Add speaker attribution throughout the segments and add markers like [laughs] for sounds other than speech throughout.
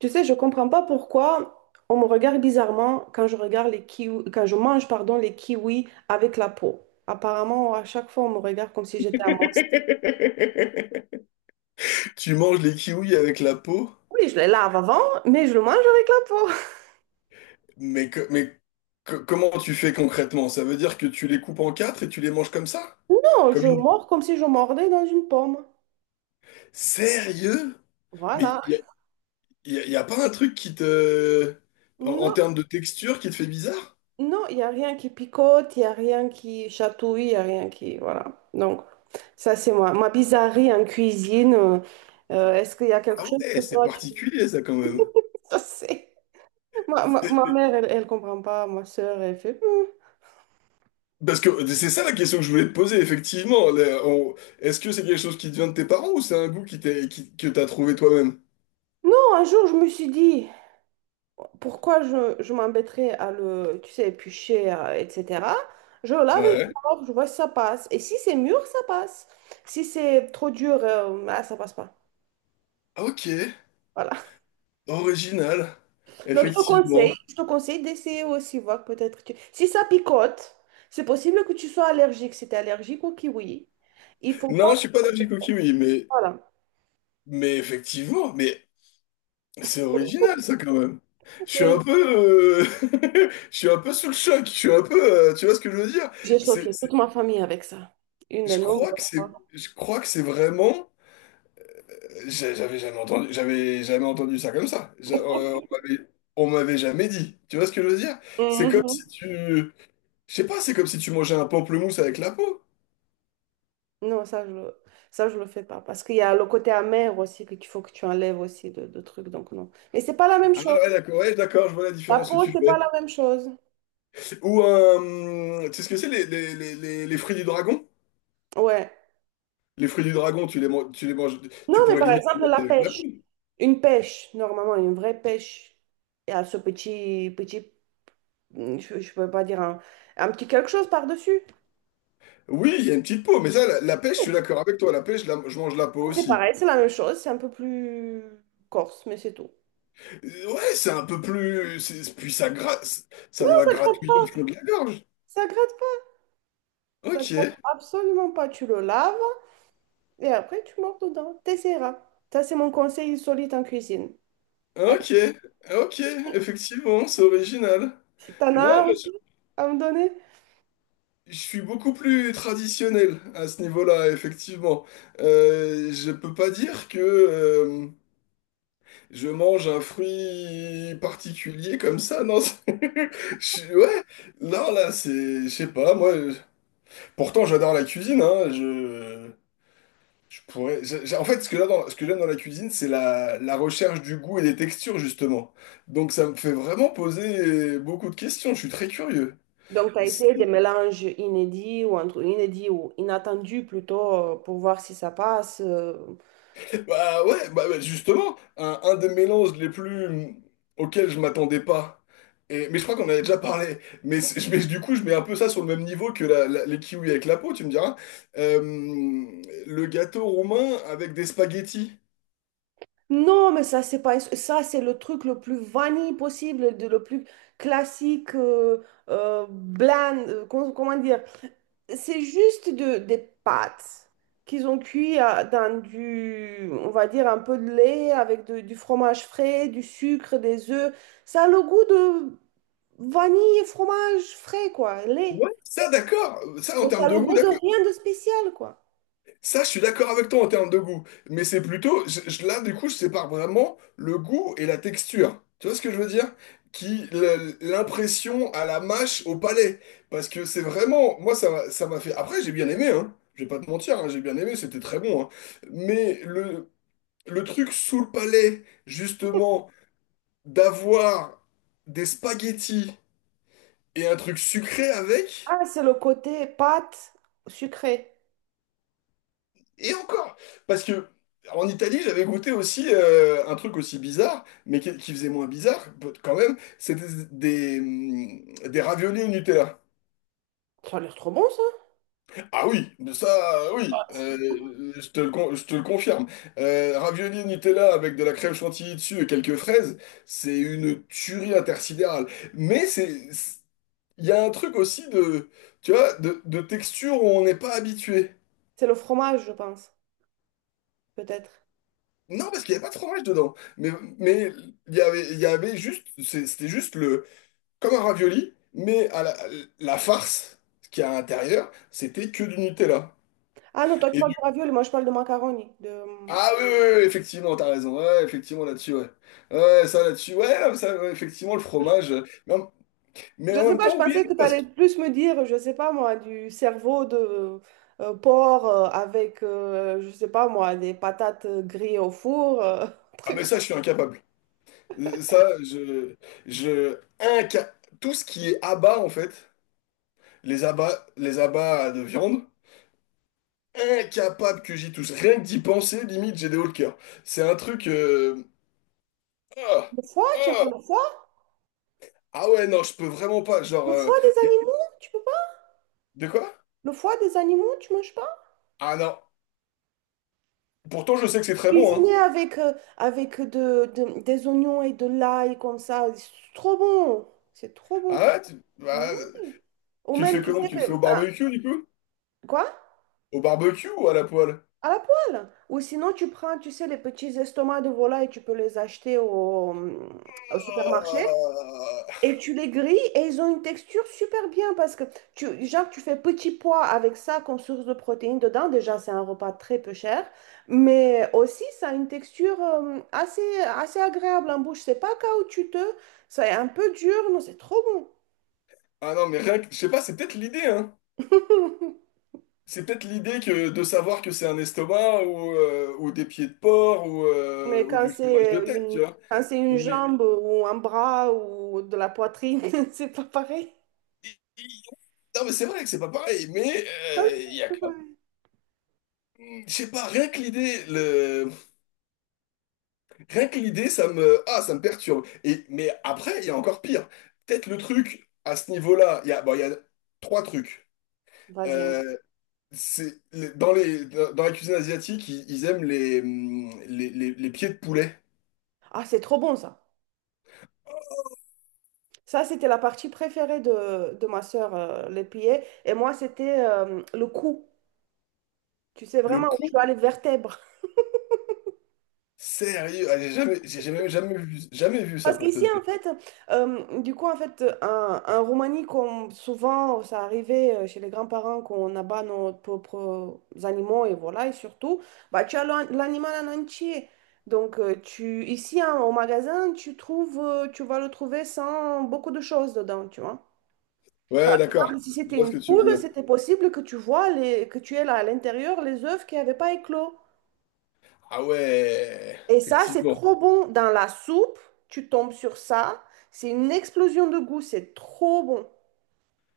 Speaker 1: Tu sais, je comprends pas pourquoi on me regarde bizarrement quand je regarde les kiwis, quand je mange, pardon, les kiwis avec la peau. Apparemment, à chaque fois, on me regarde comme si j'étais un monstre.
Speaker 2: [laughs] Tu manges les kiwis avec la peau,
Speaker 1: Oui, je les lave avant, mais je le mange avec la peau. [laughs]
Speaker 2: mais, que- mais comment tu fais concrètement? Ça veut dire que tu les coupes en quatre et tu les manges comme ça?
Speaker 1: Non, je
Speaker 2: Comme une...
Speaker 1: mords comme si je mordais dans une pomme.
Speaker 2: Sérieux? Mais
Speaker 1: Voilà.
Speaker 2: il y a, y a- y a pas un truc qui te. En
Speaker 1: Non,
Speaker 2: termes de texture qui te fait bizarre?
Speaker 1: non, il n'y a rien qui picote, il n'y a rien qui chatouille, il n'y a rien qui... Voilà. Donc, ça, c'est moi. Ma bizarrerie en cuisine. Est-ce qu'il y a quelque
Speaker 2: Ah
Speaker 1: chose que
Speaker 2: ouais, c'est
Speaker 1: toi?
Speaker 2: particulier ça quand même.
Speaker 1: [laughs] Ça, c'est... ma mère, elle, elle comprend pas. Ma sœur, elle fait. Hmm.
Speaker 2: Parce que c'est ça la question que je voulais te poser, effectivement. Est-ce que c'est quelque chose qui te vient de tes parents ou c'est un goût que t'as trouvé toi-même?
Speaker 1: Non, un jour, je me suis dit, pourquoi je m'embêterais à le, tu sais, éplucher, etc. Je lave et je
Speaker 2: Ouais.
Speaker 1: sors, je vois si ça passe. Et si c'est mûr, ça passe. Si c'est trop dur, ça passe pas.
Speaker 2: Ok.
Speaker 1: Voilà.
Speaker 2: Original,
Speaker 1: Donc,
Speaker 2: effectivement.
Speaker 1: je te conseille d'essayer aussi, voir peut-être. Si ça picote, c'est possible que tu sois allergique. Si tu es allergique au kiwi, il faut pas.
Speaker 2: Non, je suis pas d'Algie Cookie, mais,
Speaker 1: Voilà.
Speaker 2: mais effectivement, mais c'est original ça quand même. Je suis un
Speaker 1: Oui,
Speaker 2: peu, [laughs] je suis un peu sous le choc. Je suis un peu, tu vois ce que je veux dire?
Speaker 1: j'ai
Speaker 2: C'est,
Speaker 1: choqué
Speaker 2: c'est-
Speaker 1: toute ma famille avec ça. Une de
Speaker 2: je crois que
Speaker 1: nombreuses
Speaker 2: c'est,
Speaker 1: fois.
Speaker 2: je crois que c'est vraiment. J'avais jamais entendu ça comme ça. On m'avait jamais dit. Tu vois ce que je veux dire? C'est comme si
Speaker 1: Mhm.
Speaker 2: tu, je sais pas, c'est comme si tu mangeais un pamplemousse avec la peau.
Speaker 1: Non, ça, je le, Ça, je le fais pas. Parce qu'il y a le côté amer aussi qu'il faut que tu enlèves aussi de trucs. Donc, non. Mais c'est pas la même
Speaker 2: Ah
Speaker 1: chose.
Speaker 2: ouais, d'accord, ouais, d'accord, je vois la
Speaker 1: La
Speaker 2: différence que
Speaker 1: peau,
Speaker 2: tu
Speaker 1: c'est
Speaker 2: fais.
Speaker 1: pas la même chose.
Speaker 2: Ou, tu sais ce que c'est, les fruits du dragon?
Speaker 1: Ouais.
Speaker 2: Les fruits du dragon, tu les manges, tu
Speaker 1: Non, mais
Speaker 2: pourrais
Speaker 1: par
Speaker 2: limite les
Speaker 1: exemple, la
Speaker 2: manger avec la
Speaker 1: pêche.
Speaker 2: peau.
Speaker 1: Une pêche, normalement, une vraie pêche. Il y a ce petit, hmm, je peux pas dire un petit quelque chose par-dessus.
Speaker 2: Oui, il y a une petite peau, mais ça, la pêche, je suis d'accord avec toi, la pêche, je mange la peau
Speaker 1: C'est
Speaker 2: aussi.
Speaker 1: pareil, c'est la même chose. C'est un peu plus corse, mais c'est tout.
Speaker 2: Ouais, c'est un peu plus. Puis ça gratte, ça doit gratouiller le fond de la gorge.
Speaker 1: Ça gratte pas. Ça gratte
Speaker 2: Ok,
Speaker 1: absolument pas. Tu le laves et après, tu mords dedans. T'essaieras. Ça, c'est mon conseil solide en cuisine.
Speaker 2: ok, ok, effectivement, c'est original.
Speaker 1: T'en
Speaker 2: Non, moi,
Speaker 1: as
Speaker 2: je
Speaker 1: aussi à me donner?
Speaker 2: je suis beaucoup plus traditionnel à ce niveau-là, effectivement. Je peux pas dire que. Je mange un fruit particulier comme ça, non? [laughs] Ouais, non, là, c'est. Je sais pas, moi. Pourtant, j'adore la cuisine, hein. Je pourrais. En fait, ce que j'aime dans la cuisine, c'est la recherche du goût et des textures, justement. Donc, ça me fait vraiment poser beaucoup de questions. Je suis très curieux.
Speaker 1: Donc, tu as essayé des mélanges inédits ou entre inédits ou inattendus plutôt pour voir si ça passe.
Speaker 2: Bah ouais, bah bah, justement, un des mélanges les plus auxquels je m'attendais pas. Et, mais je crois qu'on en avait déjà parlé. Mais du coup, je mets un peu ça sur le même niveau que les kiwis avec la peau, tu me diras. Euh, le gâteau roumain avec des spaghettis.
Speaker 1: Non, mais ça, c'est pas ça, c'est le truc le plus vanille possible, de, le plus classique, bland, comment dire? C'est juste des pâtes qu'ils ont cuit dans du, on va dire, un peu de lait avec du fromage frais, du sucre, des œufs. Ça a le goût de vanille et fromage frais, quoi, lait.
Speaker 2: Ouais, ça d'accord. Ça en
Speaker 1: Mais ça
Speaker 2: termes
Speaker 1: a
Speaker 2: de
Speaker 1: le
Speaker 2: goût,
Speaker 1: goût de
Speaker 2: d'accord.
Speaker 1: rien de spécial, quoi.
Speaker 2: Ça, je suis d'accord avec toi en termes de goût, mais c'est plutôt, là, du coup, je sépare vraiment le goût et la texture. Tu vois ce que je veux dire? Qui, l'impression à la mâche, au palais. Parce que c'est vraiment, moi, ça m'a fait. Après, j'ai bien aimé, hein. Je vais pas te mentir, hein, j'ai bien aimé, c'était très bon, hein. Mais le truc sous le palais, justement, d'avoir des spaghettis et un truc sucré avec.
Speaker 1: Ah, c'est le côté pâte sucrée.
Speaker 2: Et encore, parce que en Italie, j'avais goûté aussi un truc aussi bizarre, mais qui faisait moins bizarre quand même, c'était des raviolis au Nutella.
Speaker 1: Ça a l'air trop bon, ça.
Speaker 2: Ah oui, de ça, oui, je te le confirme. Raviolis au Nutella avec de la crème chantilly dessus et quelques fraises, c'est une tuerie intersidérale. Mais il y a un truc aussi de, tu vois, de texture où on n'est pas habitué.
Speaker 1: C'est le fromage, je pense, peut-être.
Speaker 2: Non, parce qu'il n'y avait pas de fromage dedans. Mais il y avait juste, c'était juste comme un ravioli, mais à la farce qu'il y a à l'intérieur, c'était que du Nutella.
Speaker 1: Ah non, toi, tu
Speaker 2: Et
Speaker 1: parles
Speaker 2: du...
Speaker 1: de ravioli, moi, je parle de macaroni. De...
Speaker 2: Ah oui, oui, oui, effectivement, t'as raison. Ouais, ouais, effectivement, là-dessus, ouais. Ouais, ouais, ça, là-dessus, ouais, non, ça, ouais, effectivement, le fromage. Mais en, mais
Speaker 1: Je
Speaker 2: en
Speaker 1: sais
Speaker 2: même
Speaker 1: pas, je
Speaker 2: temps, oui,
Speaker 1: pensais
Speaker 2: et non,
Speaker 1: que tu
Speaker 2: parce que.
Speaker 1: allais plus me dire, je sais pas, moi, du cerveau de porc avec, je sais pas, moi, des patates grillées au four. [laughs] Un
Speaker 2: Ah, mais
Speaker 1: truc.
Speaker 2: ça, je suis incapable. Ça, je inca- Tout ce qui est abats en fait, les abats de viande, incapable que j'y touche. Rien que d'y penser, limite, j'ai des hauts le cœur. C'est un truc. Ah,
Speaker 1: Le foie, tu aimes
Speaker 2: ah,
Speaker 1: pas le foie?
Speaker 2: Ah ouais, non, je peux vraiment pas. Genre.
Speaker 1: Le foie des
Speaker 2: Y a-
Speaker 1: animaux, tu peux pas?
Speaker 2: De quoi?
Speaker 1: Le foie des animaux, tu manges pas?
Speaker 2: Ah non. Pourtant, je sais que c'est très bon, hein.
Speaker 1: Cuisiner avec, avec des oignons et de l'ail comme ça, c'est trop bon. C'est trop
Speaker 2: Ah
Speaker 1: bon.
Speaker 2: ouais? Tu,
Speaker 1: Mais
Speaker 2: bah,
Speaker 1: oui. Ou
Speaker 2: tu le fais
Speaker 1: même, tu
Speaker 2: comment?
Speaker 1: sais
Speaker 2: Tu le fais
Speaker 1: que...
Speaker 2: au
Speaker 1: ah,
Speaker 2: barbecue, du coup?
Speaker 1: quoi?
Speaker 2: Au barbecue ou à la poêle?
Speaker 1: À la poêle. Ou sinon, tu prends, tu sais, les petits estomacs de volaille, tu peux les acheter au supermarché.
Speaker 2: Ah
Speaker 1: Et tu les grilles et ils ont une texture super bien parce que tu, genre, tu fais petit pois avec ça comme source de protéines dedans. Déjà, c'est un repas très peu cher, mais aussi ça a une texture euh, assez agréable en bouche. C'est pas caoutchouteux, c'est un peu dur, mais c'est trop bon.
Speaker 2: Ah non, mais rien que. Je sais pas, c'est peut-être l'idée, hein.
Speaker 1: [laughs]
Speaker 2: C'est peut-être l'idée que de savoir que c'est un estomac ou des pieds de porc ou,
Speaker 1: Mais
Speaker 2: euh, ou du fromage de tête, tu vois.
Speaker 1: quand c'est une
Speaker 2: Mais...
Speaker 1: jambe ou un bras ou de la poitrine, [laughs] c'est pas pareil.
Speaker 2: Non, mais c'est vrai que c'est pas pareil, mais
Speaker 1: Ah, si,
Speaker 2: il y a
Speaker 1: c'est pareil.
Speaker 2: Je sais pas, rien que l'idée, rien que l'idée, Ah, ça me perturbe. Mais après, il y a encore pire. Peut-être le truc, à ce niveau-là, Bon, il y a trois trucs.
Speaker 1: Vas-y. Un goût.
Speaker 2: Euh, c'est... Dans la cuisine asiatique, ils aiment les pieds de poulet.
Speaker 1: Ah, c'est trop bon ça. Ça, c'était la partie préférée de ma sœur, les pieds. Et moi, c'était le cou. Tu sais
Speaker 2: Le
Speaker 1: vraiment où tu as
Speaker 2: coup,
Speaker 1: les vertèbres. [laughs]
Speaker 2: sérieux, ah, j'ai jamais... jamais vu... jamais vu ça
Speaker 1: Parce
Speaker 2: pour te
Speaker 1: qu'ici, en
Speaker 2: dire.
Speaker 1: fait, en Roumanie, comme souvent, ça arrivait chez les grands-parents qu'on abat nos propres animaux et voilà, et surtout, bah, tu as l'animal en entier. Donc, ici, hein, au magasin, tu trouves, tu vas le trouver sans beaucoup de choses dedans, tu vois. Par
Speaker 2: Ouais, d'accord.
Speaker 1: exemple, si c'était
Speaker 2: Je vois ce que
Speaker 1: une
Speaker 2: tu veux
Speaker 1: poule,
Speaker 2: dire.
Speaker 1: c'était possible que tu vois les, que tu aies là à l'intérieur les œufs qui n'avaient pas éclos.
Speaker 2: Ah ouais,
Speaker 1: Et ça, c'est
Speaker 2: effectivement.
Speaker 1: trop bon. Dans la soupe, tu tombes sur ça. C'est une explosion de goût. C'est trop bon.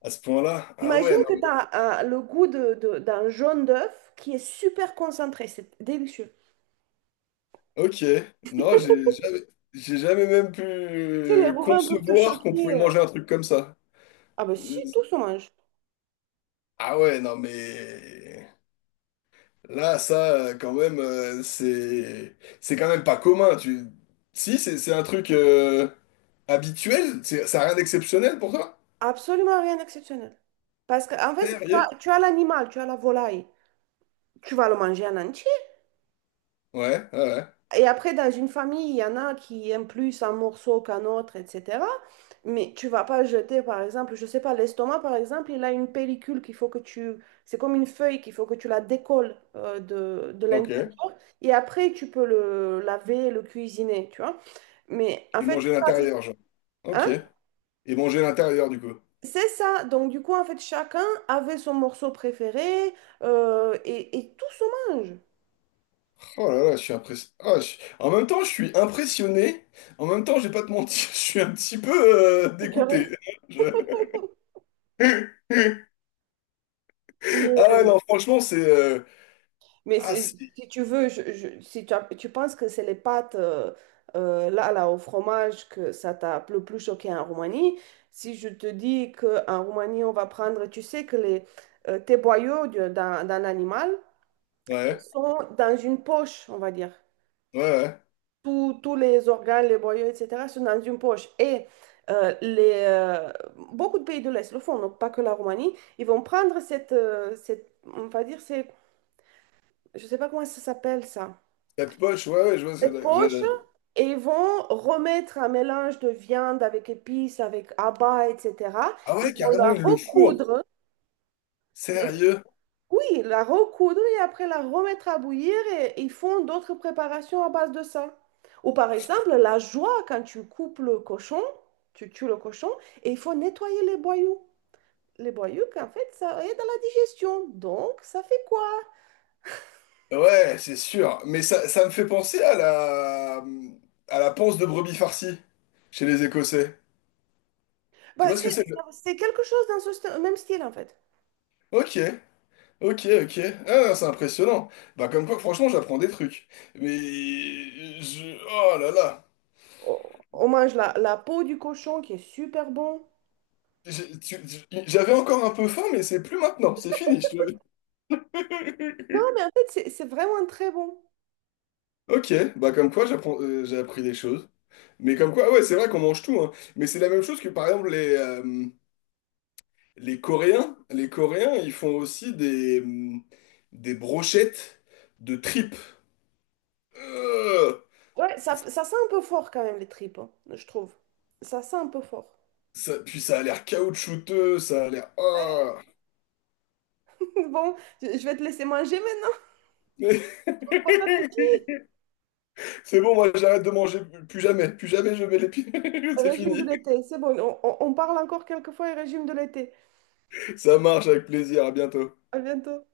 Speaker 2: À ce point-là, ah
Speaker 1: Imagine
Speaker 2: ouais,
Speaker 1: que tu
Speaker 2: non.
Speaker 1: as le goût d'un jaune d'œuf qui est super concentré. C'est délicieux.
Speaker 2: Ok, non, j'ai jamais même
Speaker 1: Tu sais, les
Speaker 2: pu
Speaker 1: Romains peuvent te
Speaker 2: concevoir qu'on
Speaker 1: choquer.
Speaker 2: pouvait manger un truc comme ça.
Speaker 1: Ah ben si,
Speaker 2: Euh,
Speaker 1: tout se mange.
Speaker 2: Ah ouais, non mais là, ça, quand même, c'est quand même pas commun. Si, c'est un truc habituel, ça a rien d'exceptionnel pour toi?
Speaker 1: Absolument rien d'exceptionnel. Parce qu'en fait,
Speaker 2: Sérieux?
Speaker 1: tu as l'animal, tu as la volaille. Tu vas le manger en entier.
Speaker 2: Ouais, ouais, ouais.
Speaker 1: Et après, dans une famille, il y en a qui aiment plus un morceau qu'un autre, etc. Mais tu vas pas jeter, par exemple, je sais pas, l'estomac, par exemple, il a une pellicule qu'il faut que tu... C'est comme une feuille qu'il faut que tu la décolles euh, de
Speaker 2: Ok.
Speaker 1: l'intérieur. Et après, tu peux le laver, le cuisiner, tu vois. Mais en
Speaker 2: Et
Speaker 1: fait,
Speaker 2: manger à
Speaker 1: ça, c'est...
Speaker 2: l'intérieur, genre. Ok.
Speaker 1: Hein?
Speaker 2: Et manger à l'intérieur, du coup.
Speaker 1: C'est ça. Donc, du coup, en fait, chacun avait son morceau préféré et tout se mange.
Speaker 2: Oh là là, je suis impressionné. En même temps, je suis impressionné. En même temps, je vais pas te mentir, [laughs] je suis un petit peu dégoûté.
Speaker 1: Écœuré.
Speaker 2: [laughs] Je- Ah ouais, non, franchement,
Speaker 1: Mais
Speaker 2: Ah
Speaker 1: c'est-
Speaker 2: si,
Speaker 1: si tu veux, si tu penses que c'est les pâtes là, au fromage que ça t'a le plus choqué en Roumanie, si je te dis qu'en Roumanie, on va prendre, tu sais que les tes boyaux d'un animal
Speaker 2: ouais,
Speaker 1: sont dans une poche, on va dire.
Speaker 2: ouais, ouais.
Speaker 1: Tous les organes, les boyaux, etc., sont dans une poche. Et euh, les, euh, beaucoup de pays de l'Est le font, donc pas que la Roumanie, ils vont prendre cette, on va dire, c'est, je sais pas comment ça s'appelle ça.
Speaker 2: Quatre poches, ouais, ouais, je vois ce
Speaker 1: Cette
Speaker 2: que.
Speaker 1: poche et ils vont remettre un mélange de viande avec épices, avec abats, etc.
Speaker 2: Ah
Speaker 1: Ils
Speaker 2: ouais,
Speaker 1: vont
Speaker 2: carrément,
Speaker 1: la
Speaker 2: il le fourre.
Speaker 1: recoudre, bien sûr.
Speaker 2: Sérieux?
Speaker 1: Oui, la recoudre et après la remettre à bouillir et ils font d'autres préparations à base de ça. Ou par exemple, la joie quand tu coupes le cochon, tu tues le cochon et il faut nettoyer les boyaux. Les boyaux, qu'en fait, ça aide à la digestion. Donc, ça fait quoi?
Speaker 2: Ouais, c'est sûr. Mais ça me fait penser à la panse de brebis farcie chez les Écossais. Tu
Speaker 1: Bah,
Speaker 2: vois ce que c'est?
Speaker 1: c'est quelque chose dans ce même style, en fait.
Speaker 2: Ok. Ok, ok. Ah, c'est impressionnant. Bah comme quoi, franchement, j'apprends des trucs. Mais Oh là là.
Speaker 1: On mange la peau du cochon qui est super bon.
Speaker 2: J'avais encore un peu faim, mais c'est plus maintenant. C'est fini.
Speaker 1: Non, mais en fait, c'est vraiment très bon.
Speaker 2: [laughs] Ok, bah comme quoi, j'ai appris des choses. Mais comme quoi, ouais, c'est vrai qu'on mange tout, hein. Mais c'est la même chose que par exemple les Coréens. Les Coréens, ils font aussi des brochettes de tripes. Euh,
Speaker 1: Ouais, ça sent un peu fort quand même, les tripes, hein, je trouve. Ça sent un peu fort.
Speaker 2: puis ça a l'air caoutchouteux, ça a l'air.
Speaker 1: [laughs]
Speaker 2: Ah.
Speaker 1: Bon, je vais te laisser manger maintenant.
Speaker 2: [laughs]
Speaker 1: [laughs] Bon appétit.
Speaker 2: C'est bon, moi j'arrête de manger, plus jamais je mets les pieds, [laughs] c'est
Speaker 1: Régime de
Speaker 2: fini.
Speaker 1: l'été, c'est bon. On parle encore quelques fois et régime de l'été.
Speaker 2: Ça marche avec plaisir, à bientôt.
Speaker 1: À bientôt.